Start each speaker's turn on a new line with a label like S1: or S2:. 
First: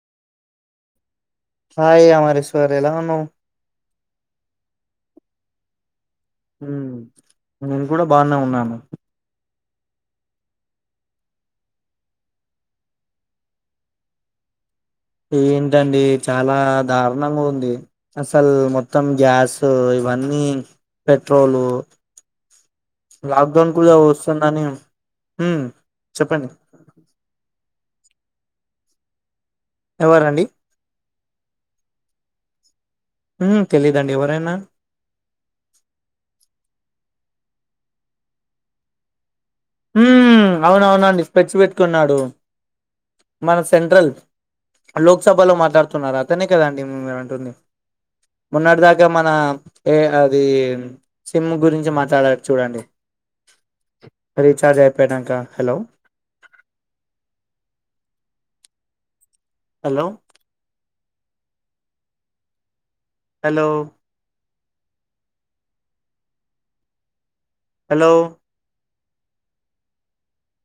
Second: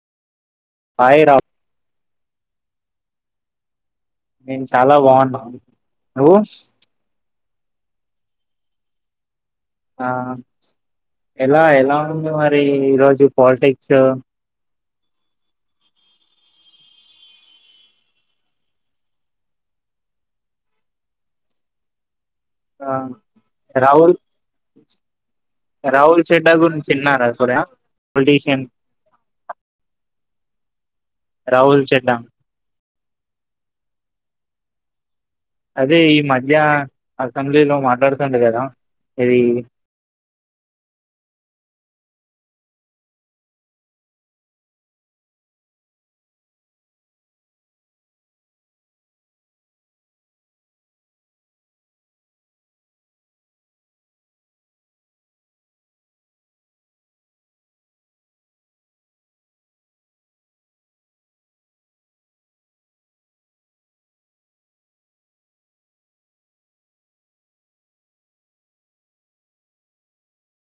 S1: Hi రా.
S2: Hi Amareshwar ఎలా ఉన్నావు.
S1: నేను చాలా బాగున్నాను.
S2: ఉమ్ నేను కూడా బానే ఉన్నాను.
S1: ఆ ఎలా ఎలా ఉంది మరి ఈరోజు పాలిటిక్స్.
S2: ఏంటండి చాలా దారుణంగా ఉంది అసలు మొత్తం గ్యాస్ ఇవన్నీ పెట్రోల్.
S1: ఆ రాహుల్
S2: వస్తుందని ఉమ్
S1: రాహుల్
S2: చెప్పండి
S1: చెడ్డా గురించి విన్నారా సూర్య. పొలిటిషిన్.
S2: ఎవరండి.
S1: రాహుల్ చెడ్డా.
S2: హు తెలీదండి ఎవరాయానా.
S1: అదే ఈ మధ్య అసెంబ్లీలో మాట్లాడుతుడు కదా ఇది.
S2: ఉమ్ అవునవునండి స్పెచ్ పెట్టుకున్నాడు మన సెంట్రల్ రీచార్జ్ అయిపోయినాకా హలో. హలో. హలో. హలో.